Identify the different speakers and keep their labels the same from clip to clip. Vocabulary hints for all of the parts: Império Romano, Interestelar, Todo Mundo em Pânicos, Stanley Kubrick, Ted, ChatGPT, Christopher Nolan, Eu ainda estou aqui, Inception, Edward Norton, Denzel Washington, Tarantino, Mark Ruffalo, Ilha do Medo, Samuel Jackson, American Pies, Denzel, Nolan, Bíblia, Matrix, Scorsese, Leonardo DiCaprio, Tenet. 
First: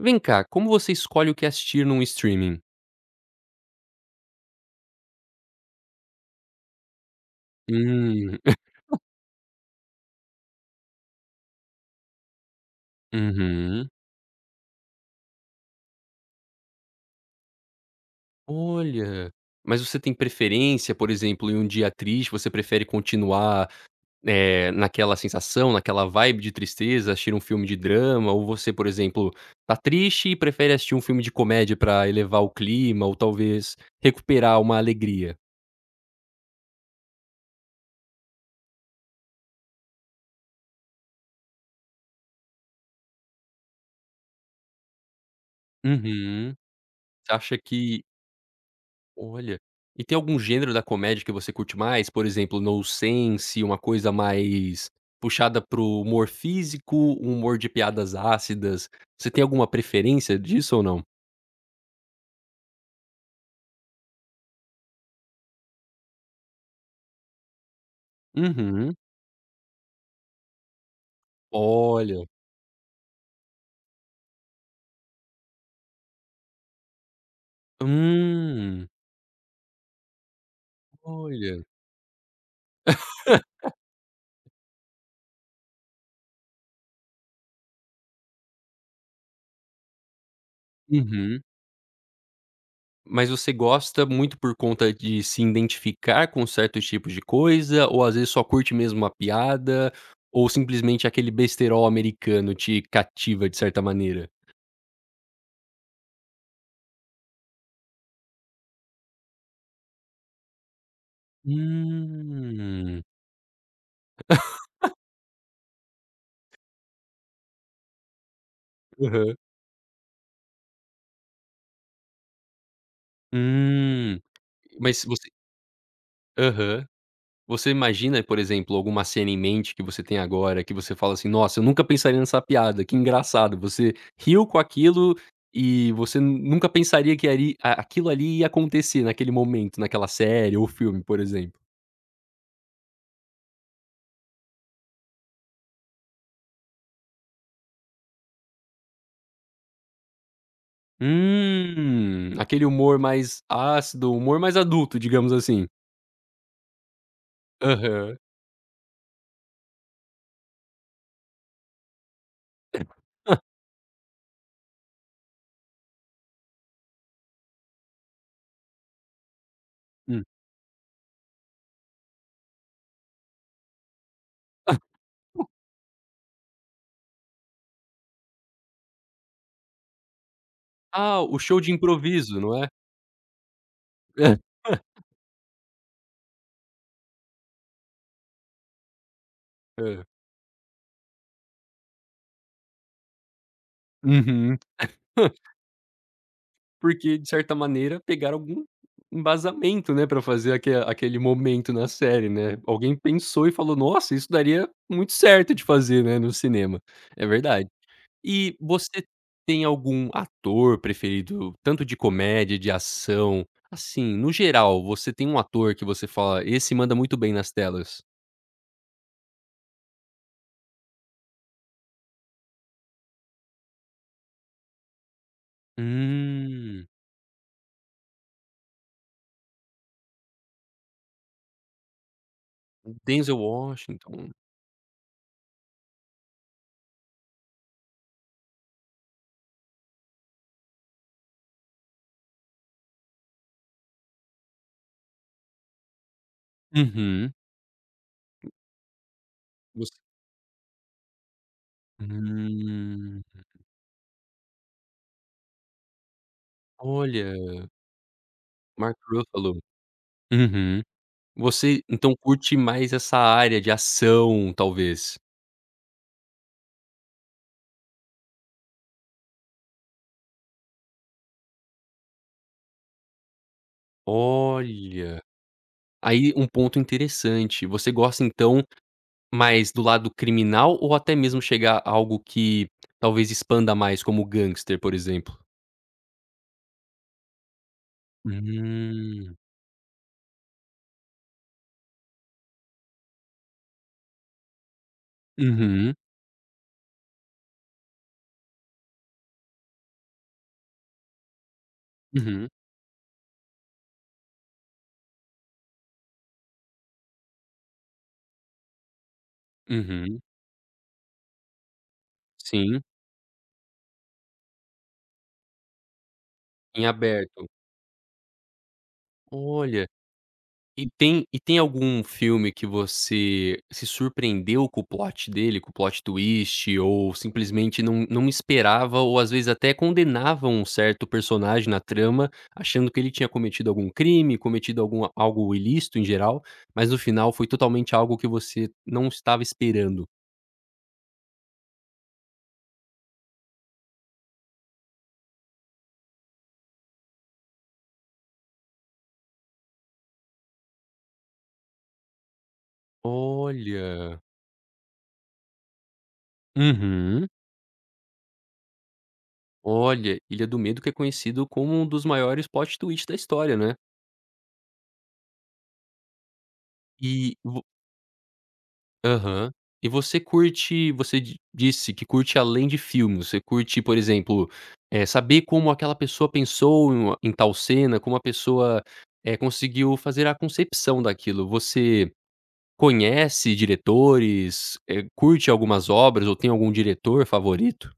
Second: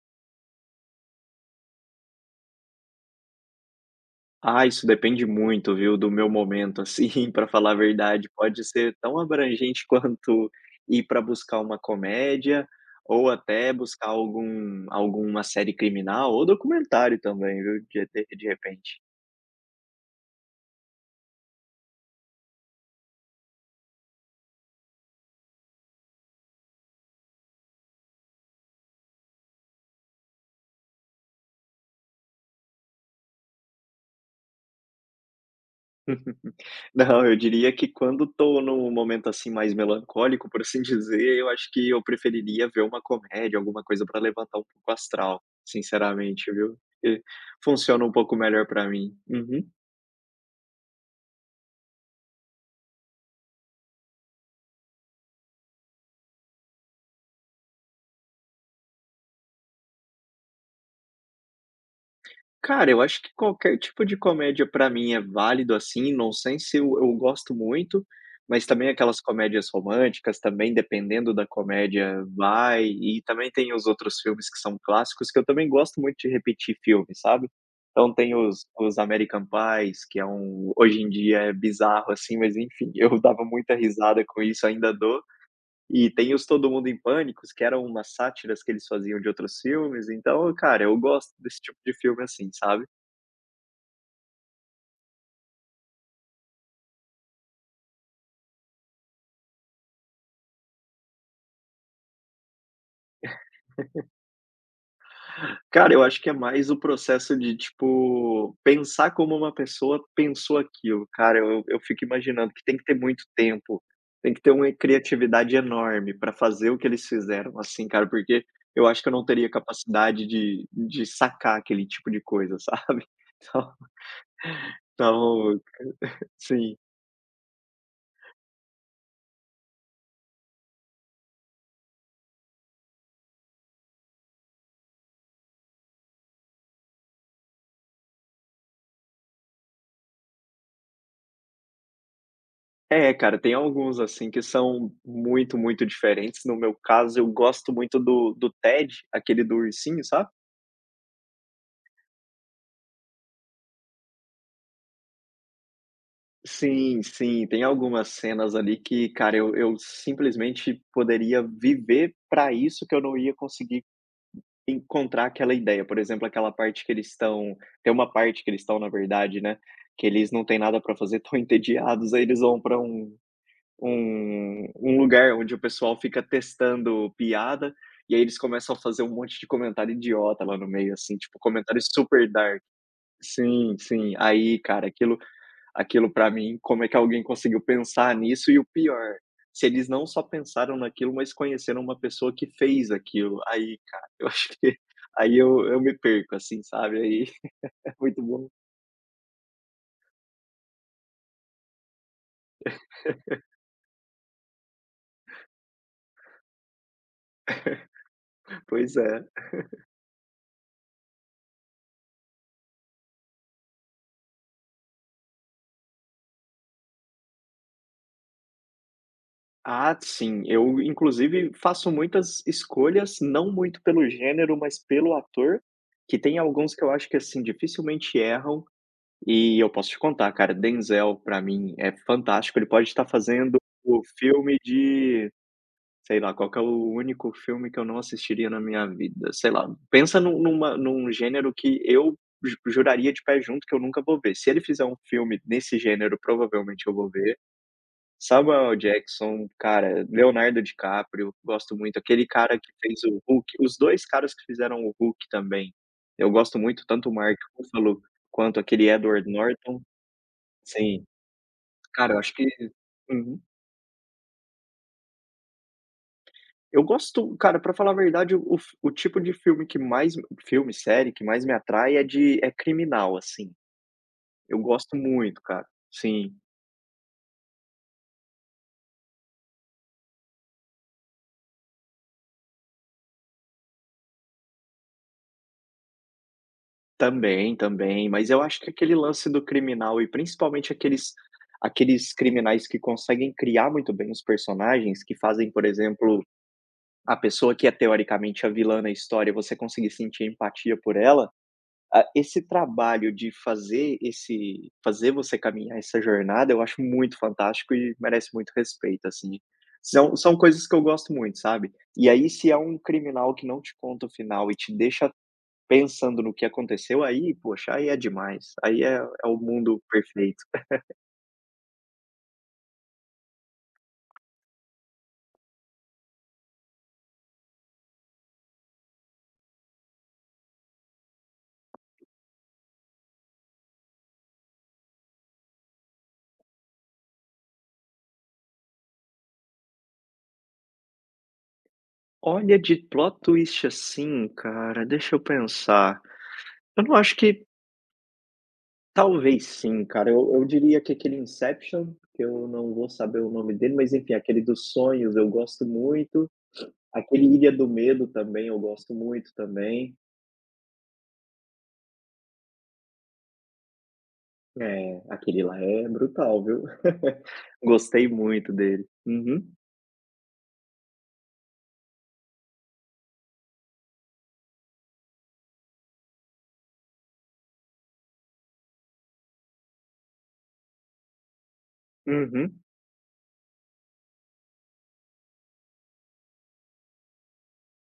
Speaker 1: Vem cá, como você escolhe o que assistir num streaming?
Speaker 2: Ah, isso depende muito, viu, do meu momento, assim, para falar a verdade.
Speaker 1: Hum.
Speaker 2: Pode ser tão abrangente quanto ir para buscar uma comédia, ou até
Speaker 1: Uhum.
Speaker 2: buscar alguma série criminal ou documentário também, viu, de repente.
Speaker 1: Olha, mas você tem preferência, por exemplo, em um dia triste, você prefere continuar, naquela sensação, naquela vibe de tristeza, assistir um filme de drama, ou você, por exemplo, tá triste e prefere assistir um filme de comédia pra elevar o clima ou talvez recuperar uma alegria?
Speaker 2: Não, eu diria que quando tô num momento, assim, mais melancólico, por assim dizer, eu acho que eu preferiria ver uma comédia, alguma coisa para levantar um pouco o astral, sinceramente,
Speaker 1: Uhum.
Speaker 2: viu. Porque
Speaker 1: Você acha que
Speaker 2: funciona um pouco melhor para mim.
Speaker 1: olha.
Speaker 2: Uhum.
Speaker 1: E tem algum gênero da comédia que você curte mais? Por exemplo, nonsense, uma coisa mais puxada para o humor físico, um humor de piadas ácidas. Você tem alguma preferência disso ou não?
Speaker 2: Cara, eu acho que qualquer tipo de comédia pra mim é válido, assim, nonsense eu gosto muito, mas também
Speaker 1: Uhum.
Speaker 2: aquelas comédias românticas, também dependendo da comédia
Speaker 1: Olha.
Speaker 2: vai, e também tem os outros filmes que são clássicos, que eu também gosto muito de repetir filme, sabe. Então tem os
Speaker 1: Hum.
Speaker 2: os American Pies, que hoje em dia é
Speaker 1: Olha.
Speaker 2: bizarro, assim, mas enfim, eu dava muita risada com isso, ainda dou. E tem os Todo Mundo em Pânicos, que eram umas sátiras que eles faziam de outros filmes, então, cara, eu gosto
Speaker 1: Uhum.
Speaker 2: desse tipo de filme assim, sabe.
Speaker 1: Mas você gosta muito por conta de se identificar com certos tipos de coisa, ou às vezes só curte mesmo uma piada, ou simplesmente aquele besterol americano te cativa de certa maneira?
Speaker 2: Cara, eu acho que é mais o processo de, tipo, pensar como uma pessoa pensou aquilo. Cara, eu fico imaginando que tem que ter
Speaker 1: Hum.
Speaker 2: muito tempo, tem que ter uma criatividade enorme para fazer o que eles fizeram, assim, cara, porque eu acho que eu não
Speaker 1: Aham.
Speaker 2: teria capacidade de sacar aquele tipo de coisa, sabe. Então
Speaker 1: Hum. Mas você
Speaker 2: então, sim.
Speaker 1: aham. Você imagina, por exemplo, alguma cena em mente que você tem agora, que você fala assim: "Nossa, eu nunca pensaria nessa piada, que engraçado". Você riu com aquilo e você nunca pensaria que ali a aquilo ali ia acontecer naquele momento, naquela série ou filme, por exemplo.
Speaker 2: É, cara, tem alguns, assim, que são muito, muito diferentes. No meu caso, eu gosto muito do Ted, aquele do ursinho, sabe.
Speaker 1: Hum. Aquele humor mais ácido, humor mais adulto, digamos assim.
Speaker 2: Sim, sim, tem algumas
Speaker 1: Aham.
Speaker 2: cenas ali que, cara, eu simplesmente poderia viver pra isso que eu não ia
Speaker 1: Hã.
Speaker 2: conseguir encontrar aquela ideia. Por exemplo, aquela parte que eles estão tem uma parte que eles estão, na verdade, né, que
Speaker 1: Hum.
Speaker 2: eles não têm nada pra fazer, estão entediados, aí eles vão pra um lugar onde o pessoal fica testando piada, e aí eles começam a fazer um monte de comentário idiota lá no meio, assim,
Speaker 1: Ah, o
Speaker 2: tipo,
Speaker 1: show de
Speaker 2: comentário super
Speaker 1: improviso, não
Speaker 2: dark.
Speaker 1: é?
Speaker 2: Sim, sim. Aí,
Speaker 1: Hã.
Speaker 2: cara, aquilo pra mim, como é que alguém conseguiu pensar nisso? E o pior, se eles
Speaker 1: Hã.
Speaker 2: não só pensaram naquilo, mas conheceram uma pessoa que fez aquilo. Aí, cara, eu acho
Speaker 1: Uhum.
Speaker 2: que aí eu me perco, assim, sabe,
Speaker 1: Porque,
Speaker 2: aí
Speaker 1: de certa
Speaker 2: é
Speaker 1: maneira,
Speaker 2: muito
Speaker 1: pegaram
Speaker 2: bom.
Speaker 1: algum embasamento, né, pra fazer aquele momento na série, né. Alguém pensou e falou: "Nossa, isso daria muito certo de fazer, né, no cinema". É verdade. E
Speaker 2: Pois
Speaker 1: você
Speaker 2: é.
Speaker 1: tem algum ator preferido, tanto de comédia, de ação? Assim, no geral, você tem um ator que você fala: "Esse manda muito bem nas telas"?
Speaker 2: Ah, sim, eu inclusive faço muitas escolhas, não muito pelo gênero, mas pelo ator, que tem alguns que
Speaker 1: Hum,
Speaker 2: eu acho que, assim, dificilmente erram. E eu posso te contar, cara, Denzel pra mim é fantástico, ele pode estar
Speaker 1: Denzel
Speaker 2: fazendo o
Speaker 1: Washington.
Speaker 2: filme de. Sei lá, qual que é o único filme que eu não assistiria na minha vida? Sei lá, pensa num gênero que eu ju juraria de pé junto que eu nunca vou ver. Se ele fizer um filme nesse gênero, provavelmente eu vou
Speaker 1: Uhum.
Speaker 2: ver. Samuel Jackson,
Speaker 1: Você
Speaker 2: cara, Leonardo DiCaprio, gosto muito. Aquele cara que fez
Speaker 1: hum,
Speaker 2: o Hulk, os 2 caras que fizeram o Hulk também, eu gosto muito, tanto o
Speaker 1: olha,
Speaker 2: Mark Ruffalo quanto aquele
Speaker 1: Mark
Speaker 2: Edward
Speaker 1: Ruffalo.
Speaker 2: Norton.
Speaker 1: Uhum.
Speaker 2: Sim,
Speaker 1: Você então
Speaker 2: cara, eu acho que.
Speaker 1: curte mais essa
Speaker 2: Uhum.
Speaker 1: área de ação, talvez?
Speaker 2: Eu gosto cara, pra falar a verdade, o tipo de filme que mais série que mais me atrai é de é criminal, assim. Eu gosto
Speaker 1: Olha,
Speaker 2: muito, cara.
Speaker 1: aí
Speaker 2: Sim,
Speaker 1: um ponto interessante. Você gosta então mais do lado criminal ou até mesmo chegar a algo que talvez expanda mais, como gangster, por exemplo?
Speaker 2: também, também, mas eu acho que aquele lance
Speaker 1: Hum.
Speaker 2: do criminal e principalmente aqueles criminais que conseguem criar muito bem os personagens, que fazem, por
Speaker 1: Uhum,
Speaker 2: exemplo, a pessoa que é teoricamente a vilã na história, você conseguir sentir empatia por ela. Ah, esse
Speaker 1: uhum,
Speaker 2: trabalho de fazer você caminhar essa jornada, eu acho muito fantástico e merece muito respeito, assim. São
Speaker 1: uhum.
Speaker 2: são coisas que eu gosto muito, sabe. E aí, se é um
Speaker 1: Sim,
Speaker 2: criminal que não te conta o final e te deixa pensando no que
Speaker 1: em
Speaker 2: aconteceu, aí,
Speaker 1: aberto.
Speaker 2: poxa, aí é demais. Aí é o mundo
Speaker 1: Olha.
Speaker 2: perfeito.
Speaker 1: E tem algum filme que você se surpreendeu com o plot dele, com o plot twist, ou simplesmente não esperava, ou às vezes até condenava um certo personagem na trama, achando que ele tinha cometido algum crime, cometido algum algo ilícito em geral, mas no final foi totalmente algo que você não estava esperando?
Speaker 2: Olha, de plot twist assim, cara, deixa eu pensar. Eu não acho que. Talvez sim, cara. Eu diria que aquele Inception, que eu não vou saber o nome dele, mas enfim,
Speaker 1: Olha.
Speaker 2: aquele dos sonhos eu gosto muito. Aquele
Speaker 1: Uhum.
Speaker 2: Ilha do Medo também eu gosto muito também.
Speaker 1: Olha, Ilha do Medo, que é conhecido como um dos maiores plot twists da história, né.
Speaker 2: É, aquele lá é brutal, viu.
Speaker 1: E
Speaker 2: Gostei muito dele. Uhum.
Speaker 1: aham. E você curte, você di disse que curte além de filmes, você curte, por exemplo, saber como aquela pessoa pensou em uma em tal cena, como a pessoa, conseguiu fazer a concepção daquilo. Você
Speaker 2: Uhum.
Speaker 1: conhece diretores, curte algumas obras ou tem algum diretor favorito?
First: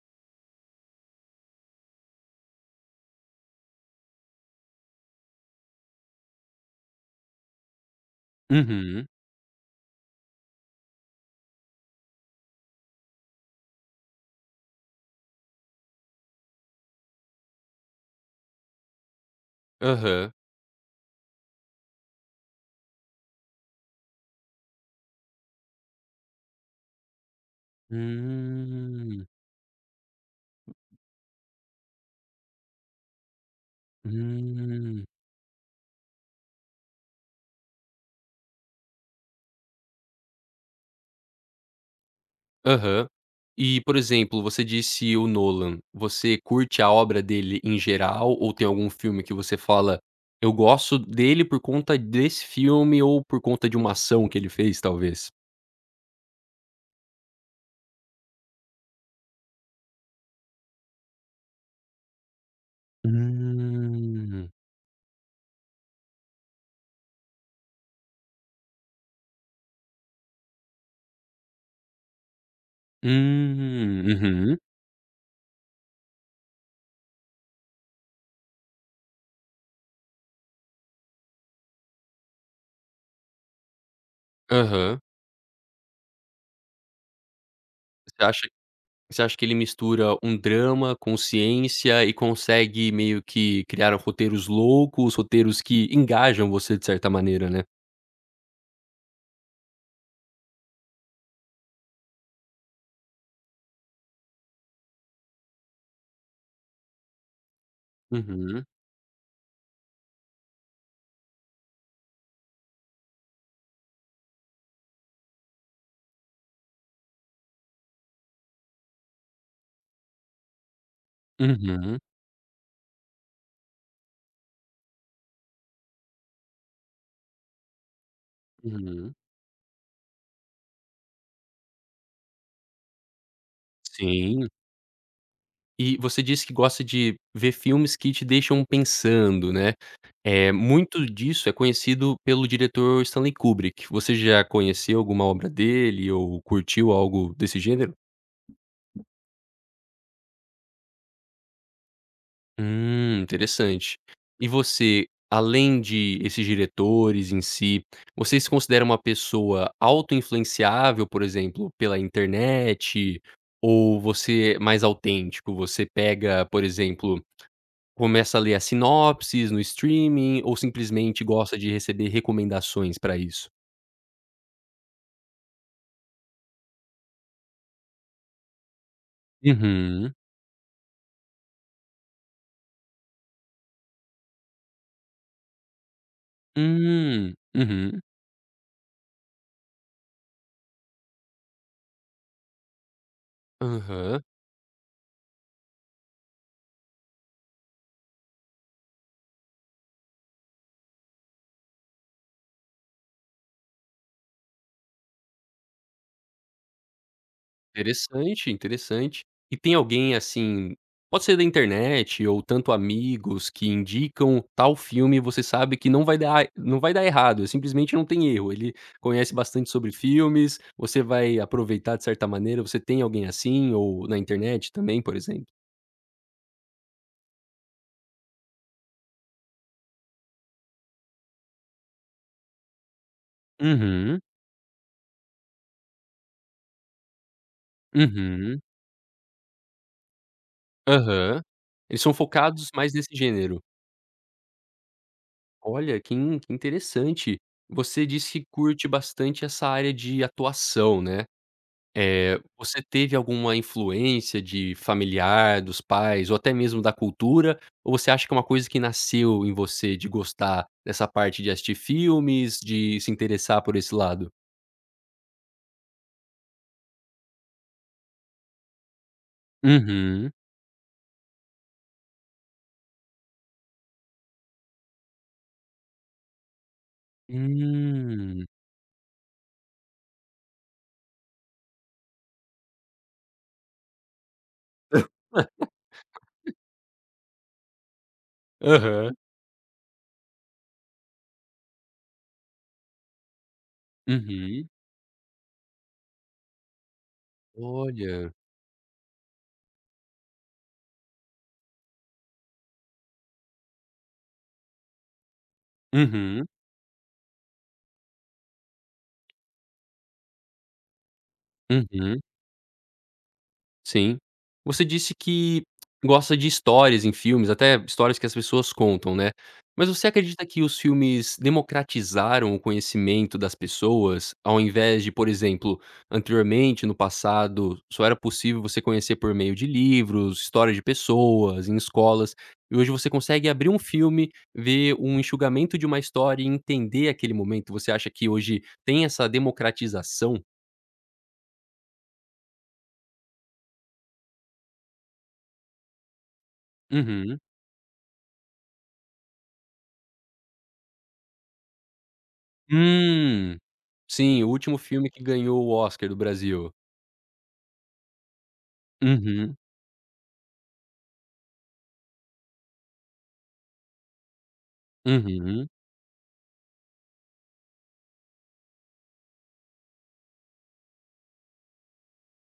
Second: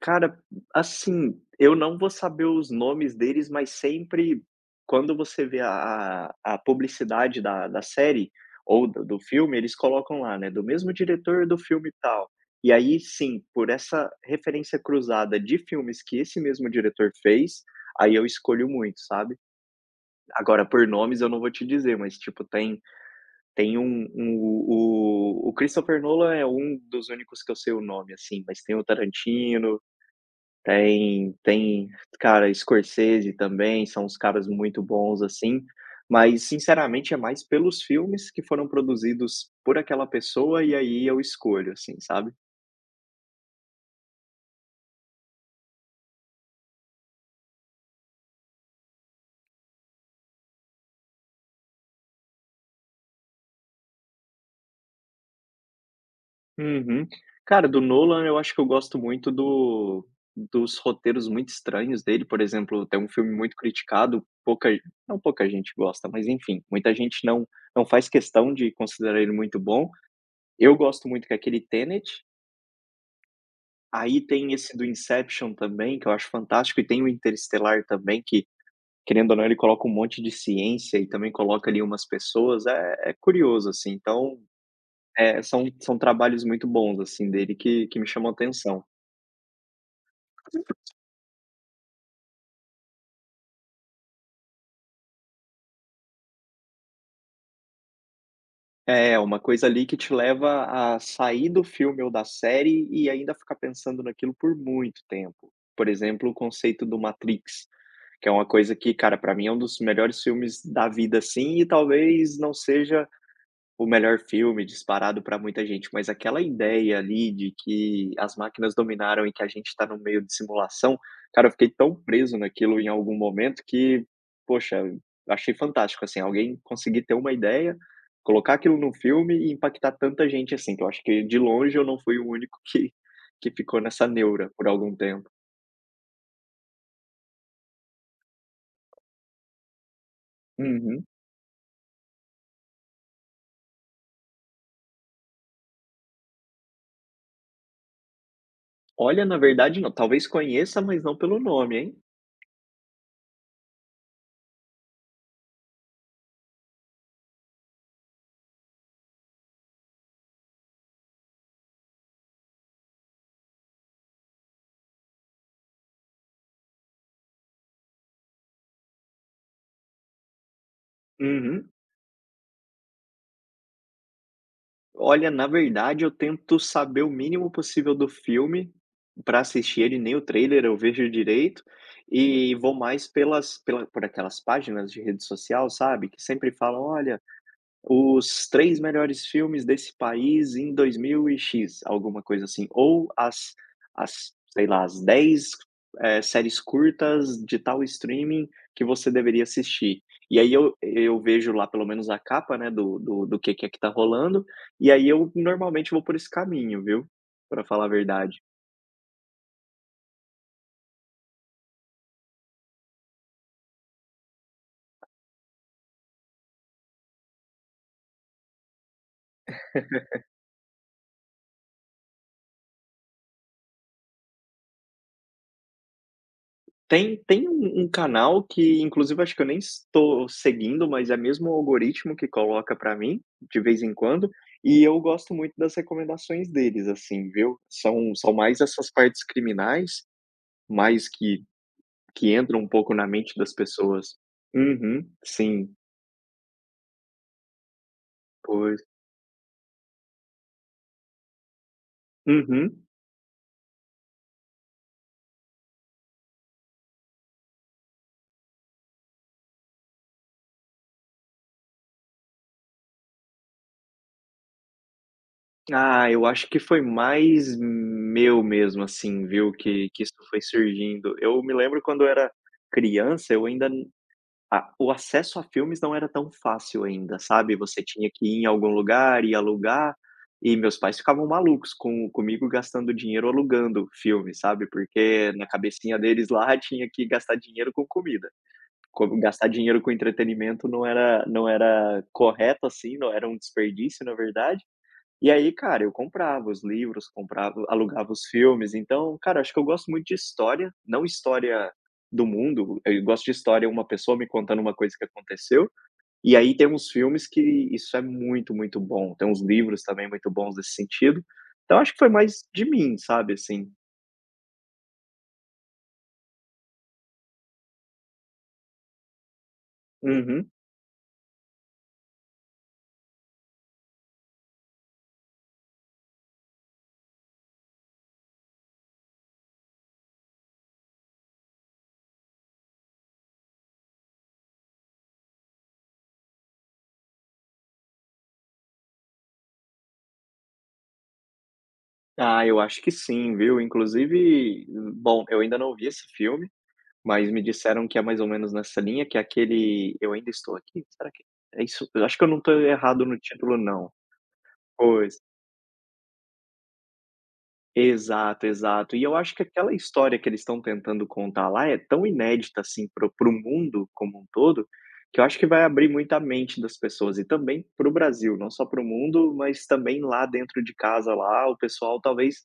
Speaker 2: Cara, assim, eu não vou saber os nomes deles, mas sempre quando você vê a publicidade da série ou do
Speaker 1: Uhum.
Speaker 2: do filme, eles colocam lá, né, do mesmo diretor do filme tal. E aí sim, por essa referência cruzada de filmes que esse mesmo diretor fez, aí eu escolho muito, sabe.
Speaker 1: Aham.
Speaker 2: Agora por nomes eu não vou te dizer, mas tipo tem um o Christopher Nolan é um dos únicos que eu sei o nome, assim, mas tem o
Speaker 1: Hum.
Speaker 2: Tarantino, tem, cara, Scorsese também, são uns caras muito
Speaker 1: Hum.
Speaker 2: bons, assim, mas sinceramente é mais pelos filmes que foram produzidos por aquela pessoa, e aí eu escolho, assim, sabe.
Speaker 1: Aham. E, por exemplo, você disse o Nolan. Você curte a obra dele em geral ou tem algum filme que você fala: "Eu gosto dele por conta desse filme" ou por conta de uma ação que ele fez, talvez?
Speaker 2: Uhum. Cara, do Nolan eu acho que eu gosto muito do dos roteiros muito estranhos dele, por exemplo, tem um filme muito criticado,
Speaker 1: Hum.
Speaker 2: pouca não pouca gente gosta, mas enfim, muita gente não faz questão de considerar ele muito bom. Eu gosto muito que é aquele Tenet.
Speaker 1: Hum.
Speaker 2: Aí tem
Speaker 1: Uhum.
Speaker 2: esse do Inception também, que eu acho fantástico, e tem o Interestelar também, que querendo ou não, ele coloca um monte de ciência e também coloca ali umas pessoas, é curioso, assim. Então,
Speaker 1: Aham.
Speaker 2: são trabalhos muito bons, assim, dele que me
Speaker 1: Você
Speaker 2: chamam a
Speaker 1: acha,
Speaker 2: atenção.
Speaker 1: você acha que ele mistura um drama com ciência e consegue meio que criar roteiros loucos, roteiros que engajam você de certa maneira, né?
Speaker 2: É, uma coisa ali que te leva a sair do filme ou da série e ainda ficar pensando naquilo por muito tempo. Por exemplo, o conceito do Matrix, que é uma
Speaker 1: Uhum.
Speaker 2: coisa que, cara, pra mim é um dos melhores filmes da vida, assim, e talvez não seja o melhor filme disparado para muita gente, mas aquela ideia ali de que as máquinas dominaram e que a gente está no meio de simulação, cara, eu fiquei tão
Speaker 1: Uhum.
Speaker 2: preso naquilo em algum momento que, poxa, achei fantástico, assim, alguém conseguir ter uma ideia, colocar aquilo num
Speaker 1: Uhum.
Speaker 2: filme e impactar tanta gente assim, que eu acho que de longe eu não fui o único que ficou nessa
Speaker 1: Sim.
Speaker 2: neura por algum tempo.
Speaker 1: E você disse que gosta de ver filmes que te deixam pensando, né. É muito
Speaker 2: Uhum.
Speaker 1: disso, é conhecido pelo diretor Stanley Kubrick. Você já conheceu alguma obra dele ou curtiu algo desse gênero?
Speaker 2: Olha, na verdade não, talvez conheça, mas não pelo nome, hein.
Speaker 1: Interessante. E você, além de esses diretores em si, você se considera uma pessoa autoinfluenciável, por exemplo, pela internet? Ou você é mais autêntico? Você pega, por exemplo, começa a ler as sinopses no streaming ou simplesmente gosta
Speaker 2: Uhum.
Speaker 1: de receber recomendações pra isso?
Speaker 2: Olha, na verdade, eu tento saber o mínimo possível do filme para assistir ele,
Speaker 1: Uhum.
Speaker 2: nem o trailer eu vejo direito, e vou mais pelas pela por aquelas páginas de rede social, sabe, que sempre falam: "Olha,
Speaker 1: Hum. Uhum.
Speaker 2: os 3 melhores filmes desse país em 2000 e X, alguma coisa assim, ou as
Speaker 1: Aham.
Speaker 2: as, sei lá, as 10 séries curtas de tal streaming que você deveria assistir". E aí eu vejo lá pelo menos a capa, né, do que é que tá rolando, e aí eu normalmente vou por esse caminho, viu, pra falar a verdade.
Speaker 1: Interessante, interessante. E tem alguém, assim, pode ser da internet ou tanto amigos que indicam tal filme, você sabe que não vai dar errado, é simplesmente não tem erro, ele conhece bastante sobre filmes, você vai aproveitar de certa maneira, você tem alguém assim ou na internet também, por exemplo?
Speaker 2: Tem um canal que inclusive acho que eu nem estou seguindo, mas é mesmo o algoritmo que coloca pra mim, de vez em
Speaker 1: Uhum.
Speaker 2: quando, e eu gosto muito das recomendações deles, assim, viu. São
Speaker 1: Uhum.
Speaker 2: mais essas partes criminais, mais
Speaker 1: Aham.
Speaker 2: que
Speaker 1: Eles são
Speaker 2: que entram
Speaker 1: focados
Speaker 2: um
Speaker 1: mais
Speaker 2: pouco na
Speaker 1: nesse
Speaker 2: mente das
Speaker 1: gênero.
Speaker 2: pessoas. Uhum, sim,
Speaker 1: Olha, que interessante. Você disse que
Speaker 2: pois.
Speaker 1: curte bastante essa área de atuação, né. Você
Speaker 2: Uhum.
Speaker 1: teve alguma influência de familiar, dos pais ou até mesmo da cultura, ou você acha que é uma coisa que nasceu em você de gostar dessa parte de assistir filmes, de se interessar por esse lado?
Speaker 2: Ah, eu acho que foi mais meu mesmo, assim, viu, que isso
Speaker 1: Uhum.
Speaker 2: foi surgindo. Eu me lembro quando eu era criança, eu ainda A o acesso a filmes não era tão fácil ainda, sabe, você tinha que ir
Speaker 1: Hum.
Speaker 2: em algum lugar e alugar, e meus pais ficavam malucos comigo gastando dinheiro alugando filme, sabe, porque na cabecinha deles lá tinha que gastar dinheiro com comida.
Speaker 1: Aham.
Speaker 2: Como gastar dinheiro com entretenimento não era correto, assim, não era um desperdício, na verdade,
Speaker 1: Uhum.
Speaker 2: e aí, cara, eu comprava os livros, comprava alugava os
Speaker 1: Olha.
Speaker 2: filmes, então, cara, acho que eu gosto muito de história, não história do mundo, eu gosto de história, uma pessoa me contando uma coisa que aconteceu, e
Speaker 1: Uhum.
Speaker 2: aí tem uns filmes que isso é muito, muito bom, tem uns livros também muito bons nesse sentido, então acho que foi
Speaker 1: Uhum.
Speaker 2: mais de mim, sabe, assim.
Speaker 1: Sim. Você disse que gosta de histórias em filmes, até histórias que as pessoas contam, né. Mas você acredita
Speaker 2: Uhum.
Speaker 1: que os filmes democratizaram o conhecimento das pessoas, ao invés de, por exemplo, anteriormente, no passado, só era possível você conhecer por meio de livros, histórias de pessoas, em escolas, e hoje você consegue abrir um filme, ver um enxugamento de uma história e entender aquele momento? Você acha que hoje tem essa democratização?
Speaker 2: Ah, eu acho que sim, viu, inclusive, bom, eu ainda não vi esse filme. Mas
Speaker 1: Uhum.
Speaker 2: me disseram que é mais ou menos nessa linha, que é aquele "Eu ainda estou aqui", será que é isso? Eu acho que eu não estou errado no
Speaker 1: Hum.
Speaker 2: título não.
Speaker 1: Sim, o último filme
Speaker 2: Pois,
Speaker 1: que ganhou o Oscar do Brasil.
Speaker 2: exato, exato. E eu acho que
Speaker 1: Uhum,
Speaker 2: aquela história que eles estão tentando contar lá é tão inédita, assim, pro mundo como um todo, que eu acho que vai
Speaker 1: uhum,
Speaker 2: abrir muita mente das pessoas e também pro Brasil, não só pro mundo, mas também lá dentro de casa, lá o pessoal talvez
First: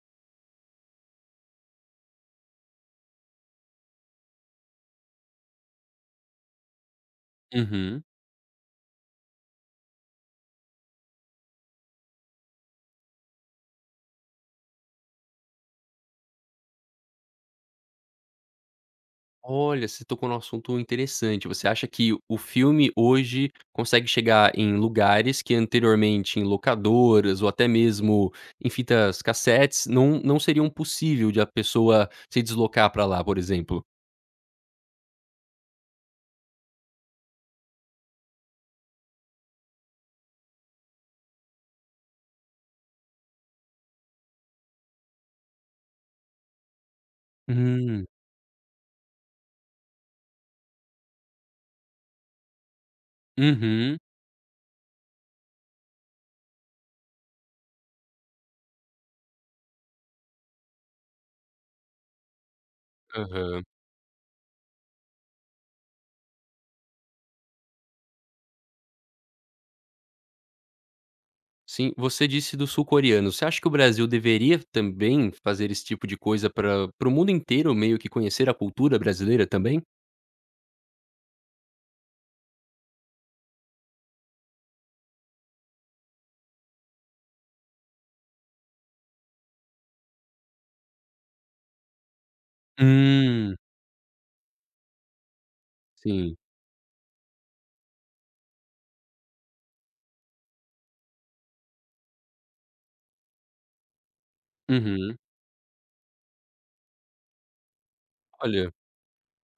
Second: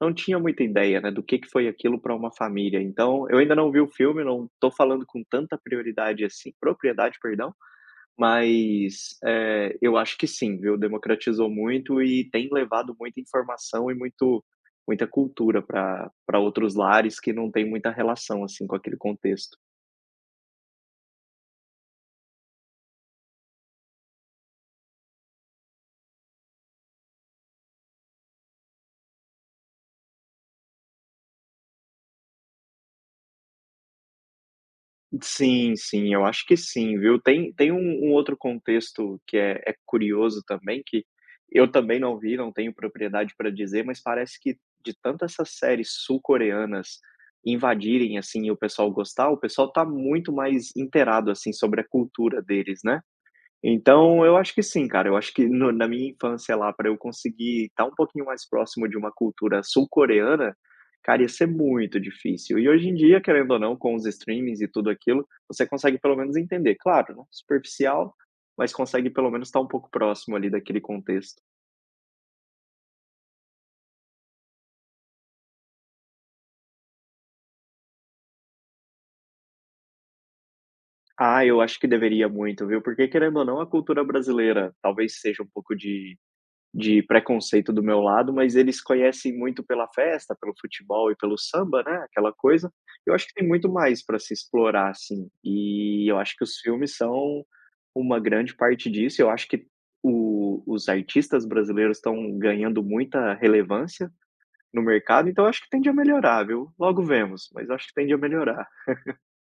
Speaker 2: não tinha muita ideia, né, do que foi aquilo para uma família. Então, eu ainda não vi o filme, não estou falando com tanta prioridade assim propriedade, perdão,
Speaker 1: uhum.
Speaker 2: mas, eu acho que sim, viu, democratizou muito e tem levado muita informação e muito muita cultura para outros lares que não tem muita relação, assim, com aquele contexto.
Speaker 1: Olha, você tocou num assunto interessante. Você acha que o filme hoje consegue chegar em lugares que anteriormente em locadoras ou até mesmo em fitas cassetes não seriam possível de a pessoa se deslocar para lá, por exemplo?
Speaker 2: Sim, sim, eu acho que sim, viu. Tem um outro contexto que é curioso também, que eu também não vi, não tenho propriedade para dizer, mas parece que de tanto essas séries sul-coreanas
Speaker 1: Hum,
Speaker 2: invadirem, assim, e o pessoal gostar, o pessoal tá muito mais inteirado, assim, sobre a cultura deles, né.
Speaker 1: uhum,
Speaker 2: Então, eu acho que sim, cara. Eu acho que no na minha infância lá, para eu conseguir estar um pouquinho mais próximo de uma cultura sul-coreana, cara, ia ser muito difícil. E hoje em dia, querendo ou
Speaker 1: aham.
Speaker 2: não, com os streamings e tudo aquilo, você consegue pelo menos entender. Claro, né, superficial, mas consegue pelo menos estar um pouco próximo ali daquele contexto.
Speaker 1: Sim, você disse do sul-coreano. Você acha que o Brasil deveria também fazer esse tipo de coisa pra para o mundo inteiro meio que conhecer a cultura brasileira também?
Speaker 2: Ah, eu acho que deveria muito, viu, porque querendo ou não, a cultura brasileira talvez seja um pouco de preconceito do meu lado, mas eles conhecem muito pela festa, pelo futebol e pelo samba, né, aquela coisa. Eu acho que tem
Speaker 1: Hum,
Speaker 2: muito mais para se explorar, assim, e eu
Speaker 1: sim.
Speaker 2: acho que os filmes são uma grande parte disso. Eu acho que o os artistas brasileiros estão ganhando muita relevância no
Speaker 1: Uhum.
Speaker 2: mercado, então eu acho que tende a melhorar, viu. Logo vemos, mas eu acho que tende a melhorar.
Speaker 1: Olha,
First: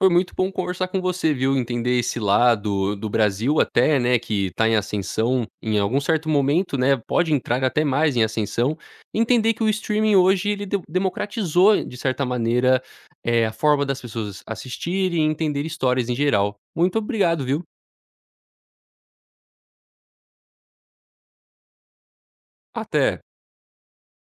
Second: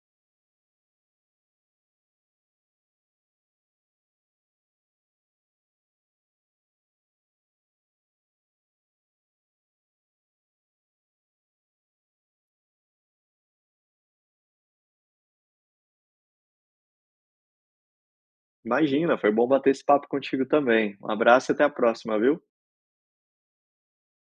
Speaker 1: foi muito bom conversar com você, viu, entender esse lado do Brasil até, né, que tá em ascensão em algum certo momento, né, pode entrar até mais em ascensão, entender que o streaming hoje ele de democratizou de certa maneira, a forma das pessoas assistirem e entender histórias em geral. Muito obrigado, viu.
Speaker 2: Imagina, foi bom bater esse papo contigo também. Um abraço e até a próxima, viu.
Speaker 1: Até.